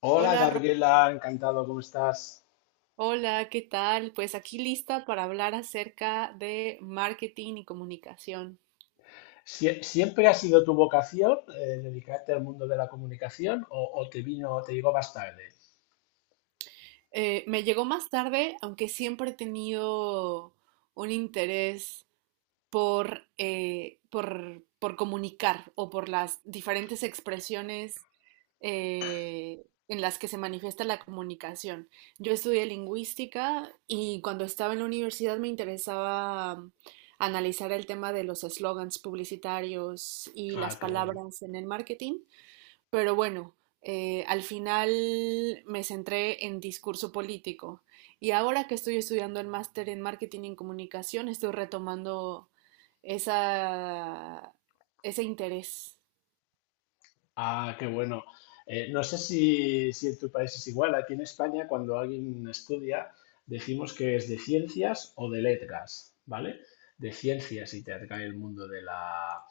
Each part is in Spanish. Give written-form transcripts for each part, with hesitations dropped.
Hola Hola, Ro- Gabriela, encantado, ¿cómo estás? hola, ¿qué tal? Pues aquí lista para hablar acerca de marketing y comunicación. ¿Siempre ha sido tu vocación dedicarte al mundo de la comunicación o te vino, te llegó más tarde? Me llegó más tarde, aunque siempre he tenido un interés por comunicar o por las diferentes expresiones en las que se manifiesta la comunicación. Yo estudié lingüística y cuando estaba en la universidad me interesaba analizar el tema de los eslogans publicitarios y las Ah, qué bueno. palabras en el marketing, pero bueno, al final me centré en discurso político y ahora que estoy estudiando el máster en marketing y comunicación, estoy retomando esa, ese interés. Ah, qué bueno. No sé si en tu país es igual. Aquí en España, cuando alguien estudia, decimos que es de ciencias o de letras, ¿vale? De ciencias y te atrae el mundo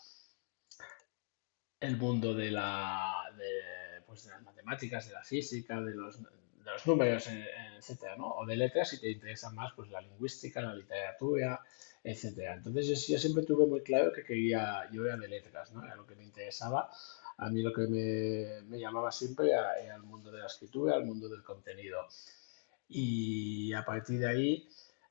el mundo de la, de, pues, de las matemáticas, de la física, de los números, etcétera, ¿no? O de letras, si te interesa más, pues la lingüística, la literatura, etcétera. Entonces yo siempre tuve muy claro que quería, yo era de letras, ¿no? Era lo que me interesaba. A mí lo que me llamaba siempre era el mundo de la escritura, el mundo del contenido. Y a partir de ahí,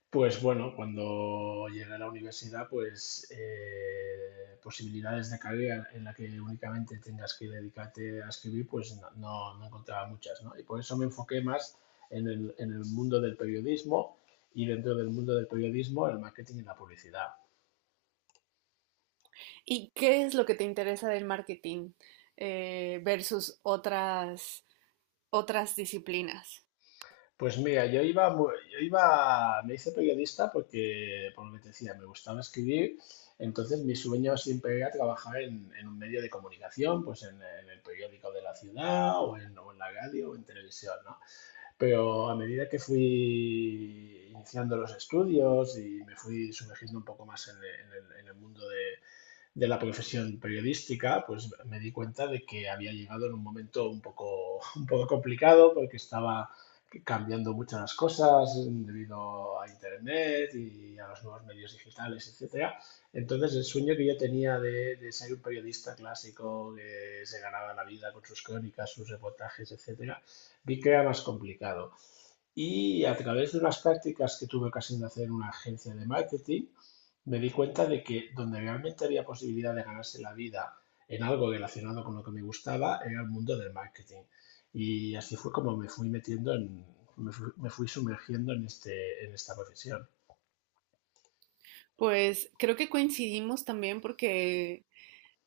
pues bueno, cuando llegué a la universidad, pues posibilidades de carrera en la que únicamente tengas que dedicarte a escribir, pues no encontraba muchas, ¿no? Y por eso me enfoqué más en el mundo del periodismo y dentro del mundo del periodismo, el marketing y la publicidad. ¿Y qué es lo que te interesa del marketing versus otras disciplinas? Pues mira, yo iba, me hice periodista porque, por lo que te decía, me gustaba escribir, entonces mi sueño siempre era trabajar en un medio de comunicación, pues en el periódico de la ciudad o en la radio o en televisión, ¿no? Pero a medida que fui iniciando los estudios y me fui sumergiendo un poco más en el mundo de la profesión periodística, pues me di cuenta de que había llegado en un momento un poco, un poco complicado porque estaba cambiando muchas cosas debido a Internet y a los nuevos medios digitales, etcétera. Entonces el sueño que yo tenía de ser un periodista clásico que se ganaba la vida con sus crónicas, sus reportajes, etcétera, vi que era más complicado. Y a través de unas prácticas que tuve ocasión de hacer en una agencia de marketing, me di cuenta de que donde realmente había posibilidad de ganarse la vida en algo relacionado con lo que me gustaba era el mundo del marketing. Y así fue como me fui metiendo en, me fui sumergiendo en este, en esta profesión. Pues creo que coincidimos también porque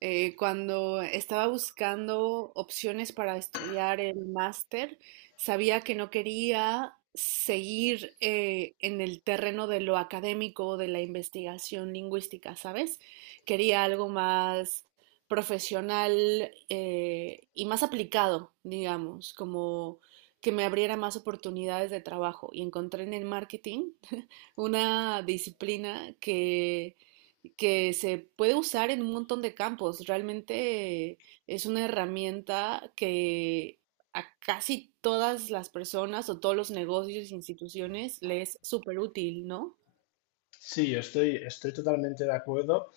cuando estaba buscando opciones para estudiar el máster, sabía que no quería seguir en el terreno de lo académico, o de la investigación lingüística, ¿sabes? Quería algo más profesional y más aplicado, digamos, como que me abriera más oportunidades de trabajo. Y encontré en el marketing una disciplina que se puede usar en un montón de campos. Realmente es una herramienta que a casi todas las personas o todos los negocios e instituciones les es súper útil, ¿no? Sí, estoy totalmente de acuerdo.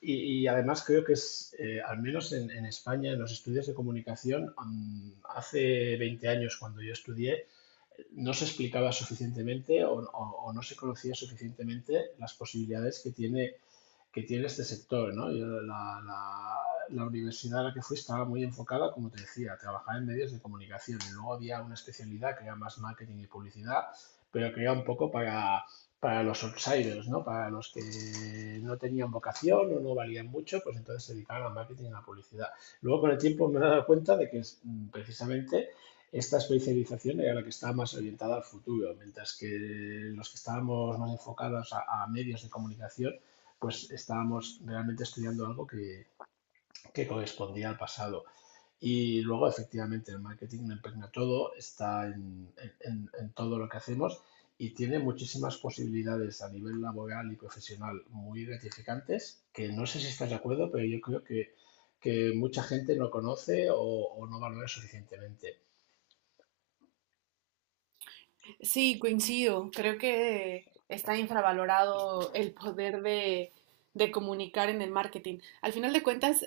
Y además creo que es, al menos en España, en los estudios de comunicación, hace 20 años cuando yo estudié, no se explicaba suficientemente o no se conocía suficientemente las posibilidades que tiene este sector, ¿no? La universidad a la que fui estaba muy enfocada, como te decía, a trabajar en medios de comunicación y luego había una especialidad que era más marketing y publicidad, pero que era un poco para los outsiders, ¿no? Para los que no tenían vocación o no valían mucho, pues entonces se dedicaban al marketing y a la publicidad. Luego con el tiempo me he dado cuenta de que es, precisamente esta especialización era la que estaba más orientada al futuro, mientras que los que estábamos más enfocados a medios de comunicación, pues estábamos realmente estudiando algo que correspondía al pasado. Y luego, efectivamente, el marketing lo impregna todo, está en todo lo que hacemos y tiene muchísimas posibilidades a nivel laboral y profesional muy gratificantes, que no sé si estás de acuerdo, pero yo creo que mucha gente no conoce o no valora suficientemente. Sí, coincido. Creo que está infravalorado el poder de comunicar en el marketing. Al final de cuentas,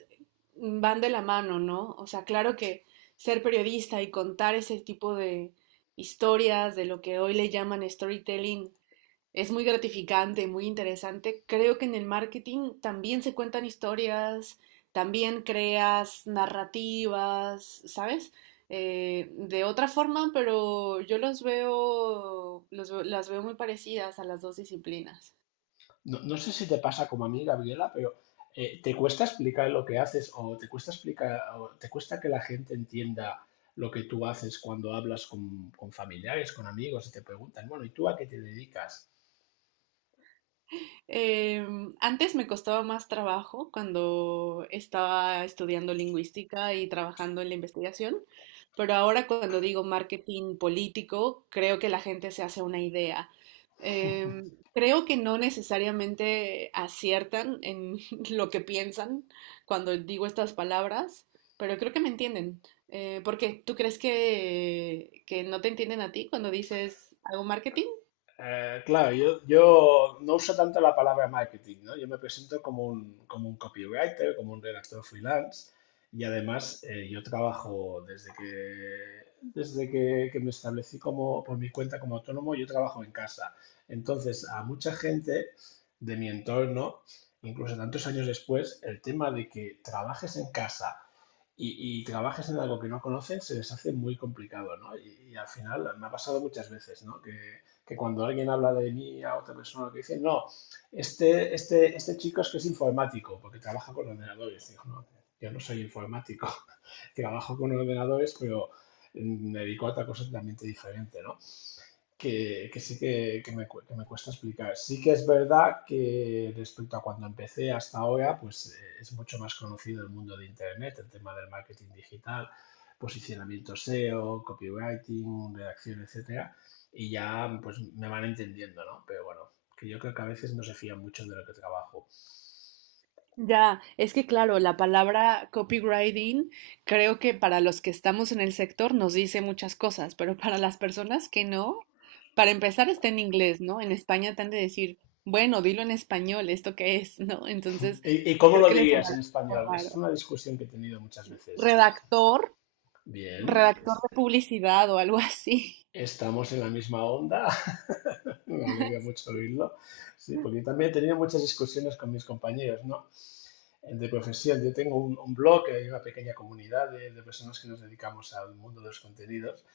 van de la mano, ¿no? O sea, claro que ser periodista y contar ese tipo de historias de lo que hoy le llaman storytelling es muy gratificante, muy interesante. Creo que en el marketing también se cuentan historias, también creas narrativas, ¿sabes? De otra forma, pero yo los veo, las veo muy parecidas a las dos disciplinas. No, no sé si te pasa como a mí, Gabriela, pero ¿te cuesta explicar lo que haces o te cuesta explicar o te cuesta que la gente entienda lo que tú haces cuando hablas con familiares, con amigos y te preguntan, bueno, ¿y tú a qué te dedicas? Eh, Antes me costaba más trabajo cuando estaba estudiando lingüística y trabajando en la investigación, pero ahora cuando digo marketing político, creo que la gente se hace una idea. Creo que no necesariamente aciertan en lo que piensan cuando digo estas palabras, pero creo que me entienden. ¿Por qué? ¿Tú crees que no te entienden a ti cuando dices hago marketing? Claro, yo no uso tanto la palabra marketing, ¿no? Yo me presento como como un copywriter, como un redactor freelance y además yo trabajo que me establecí como, por mi cuenta como autónomo, yo trabajo en casa. Entonces, a mucha gente de mi entorno, incluso tantos años después, el tema de que trabajes en casa y trabajes en algo que no conocen se les hace muy complicado, ¿no? Y al final me ha pasado muchas veces, ¿no? Que cuando alguien habla de mí a otra persona que dice, no, este chico es que es informático, porque trabaja con ordenadores. Digo, no, yo no soy informático, trabajo con ordenadores, pero me dedico a otra cosa totalmente diferente, ¿no? Que me cuesta explicar. Sí que es verdad que respecto a cuando empecé hasta ahora, pues es mucho más conocido el mundo de Internet, el tema del marketing digital, posicionamiento SEO, copywriting, redacción, etcétera, y ya pues me van entendiendo, ¿no? Pero bueno, que yo creo que a veces no se fían mucho de lo que trabajo. Ya, es que claro, la palabra copywriting creo que para los que estamos en el sector nos dice muchas cosas, pero para las personas que no, para empezar está en inglés, ¿no? En España te han de decir, bueno, dilo en español, ¿esto qué es? ¿No? Entonces, Y cómo creo lo que les dirías en sonará un poco español? Es raro. una discusión que he tenido muchas veces. Redactor, Bien, redactor de publicidad o algo así. estamos en la misma onda. Me alegra mucho oírlo. Sí, porque también he tenido muchas discusiones con mis compañeros, ¿no? De profesión. Yo tengo un blog, hay una pequeña comunidad de personas que nos dedicamos al mundo de los contenidos.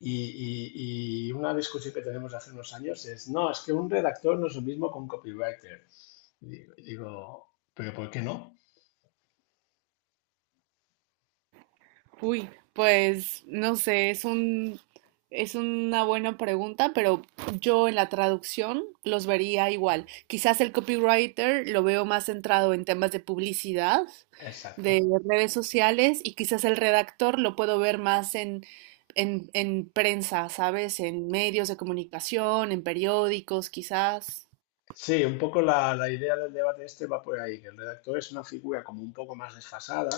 Y una discusión que tenemos hace unos años es, no, es que un redactor no es lo mismo que un copywriter. Y digo, pero ¿por qué no? Uy, pues no sé, es una buena pregunta, pero yo en la traducción los vería igual. Quizás el copywriter lo veo más centrado en temas de publicidad, Exacto. de redes sociales, y quizás el redactor lo puedo ver más en prensa, ¿sabes? En medios de comunicación, en periódicos, quizás. Sí, un poco la idea del debate este va por ahí, que el redactor es una figura como un poco más desfasada,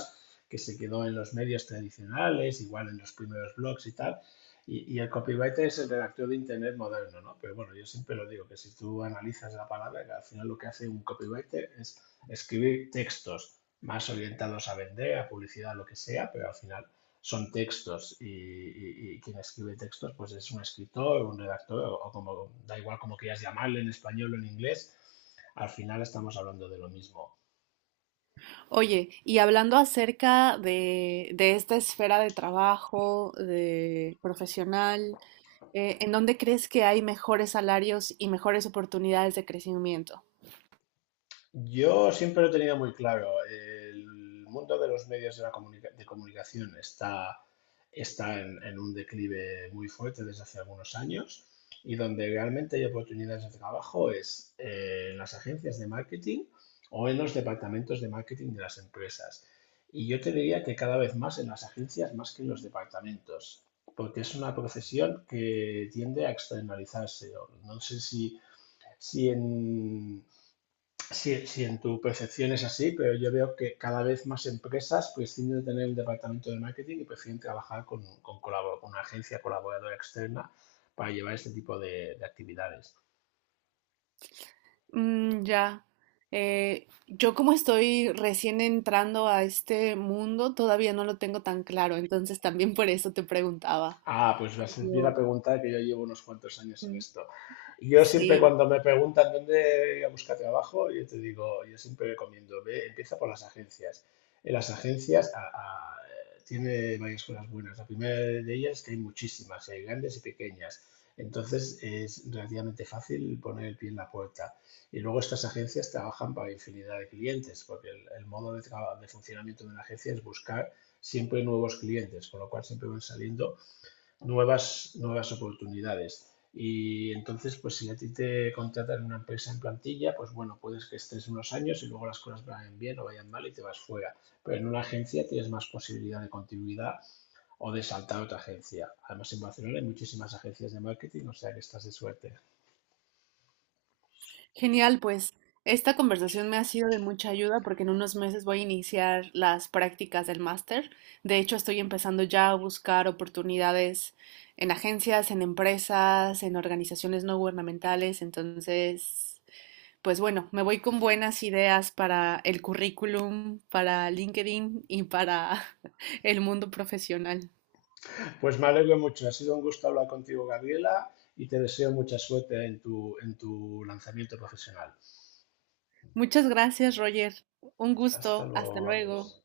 que se quedó en los medios tradicionales, igual en los primeros blogs y tal, y el copywriter es el redactor de Internet moderno, ¿no? Pero bueno, yo siempre lo digo, que si tú analizas la palabra, que al final lo que hace un copywriter es escribir textos más orientados a vender, a publicidad, lo que sea, pero al final son textos y quien escribe textos pues es un escritor, un redactor o como, da igual como quieras llamarle en español o en inglés, al final estamos hablando de lo mismo. Oye, y hablando acerca de esta esfera de trabajo, de profesional, ¿en dónde crees que hay mejores salarios y mejores oportunidades de crecimiento? Yo siempre lo he tenido muy claro. El mundo de los medios de comunicación está en un declive muy fuerte desde hace algunos años y donde realmente hay oportunidades de trabajo es en las agencias de marketing o en los departamentos de marketing de las empresas. Y yo te diría que cada vez más en las agencias más que en los departamentos, porque es una profesión que tiende a externalizarse. O no sé si si en, sí, sí, en tu percepción es así, pero yo veo que cada vez más empresas prescinden de tener un departamento de marketing y prefieren trabajar con una agencia colaboradora externa para llevar este tipo de actividades. Mm, ya. Yo como estoy recién entrando a este mundo, todavía no lo tengo tan claro, entonces también por eso te preguntaba. Ah, pues me haces bien la Como, pregunta que yo llevo unos cuantos años en mm, esto. Yo siempre Sí, cuando me preguntan dónde ir a buscar trabajo, yo te digo, yo siempre recomiendo, ve, empieza por las agencias. En las agencias tiene varias cosas buenas. La primera de ellas es que hay muchísimas, hay grandes y pequeñas. Entonces es relativamente fácil poner el pie en la puerta. Y luego estas agencias trabajan para infinidad de clientes, porque el modo de funcionamiento de una agencia es buscar siempre nuevos clientes, con lo cual siempre van saliendo nuevas oportunidades. Y entonces, pues si a ti te contratan una empresa en plantilla, pues bueno, puedes que estés unos años y luego las cosas vayan bien o vayan mal y te vas fuera. Pero en una agencia tienes más posibilidad de continuidad o de saltar a otra agencia. Además, en Barcelona hay muchísimas agencias de marketing, o sea que estás de suerte. genial, pues esta conversación me ha sido de mucha ayuda porque en unos meses voy a iniciar las prácticas del máster. De hecho, estoy empezando ya a buscar oportunidades en agencias, en empresas, en organizaciones no gubernamentales. Entonces, pues bueno, me voy con buenas ideas para el currículum, para LinkedIn y para el mundo profesional. Pues me alegro mucho, ha sido un gusto hablar contigo, Gabriela, y te deseo mucha suerte en tu lanzamiento profesional. Muchas gracias, Roger. Un Hasta gusto. Hasta luego, luego. adiós.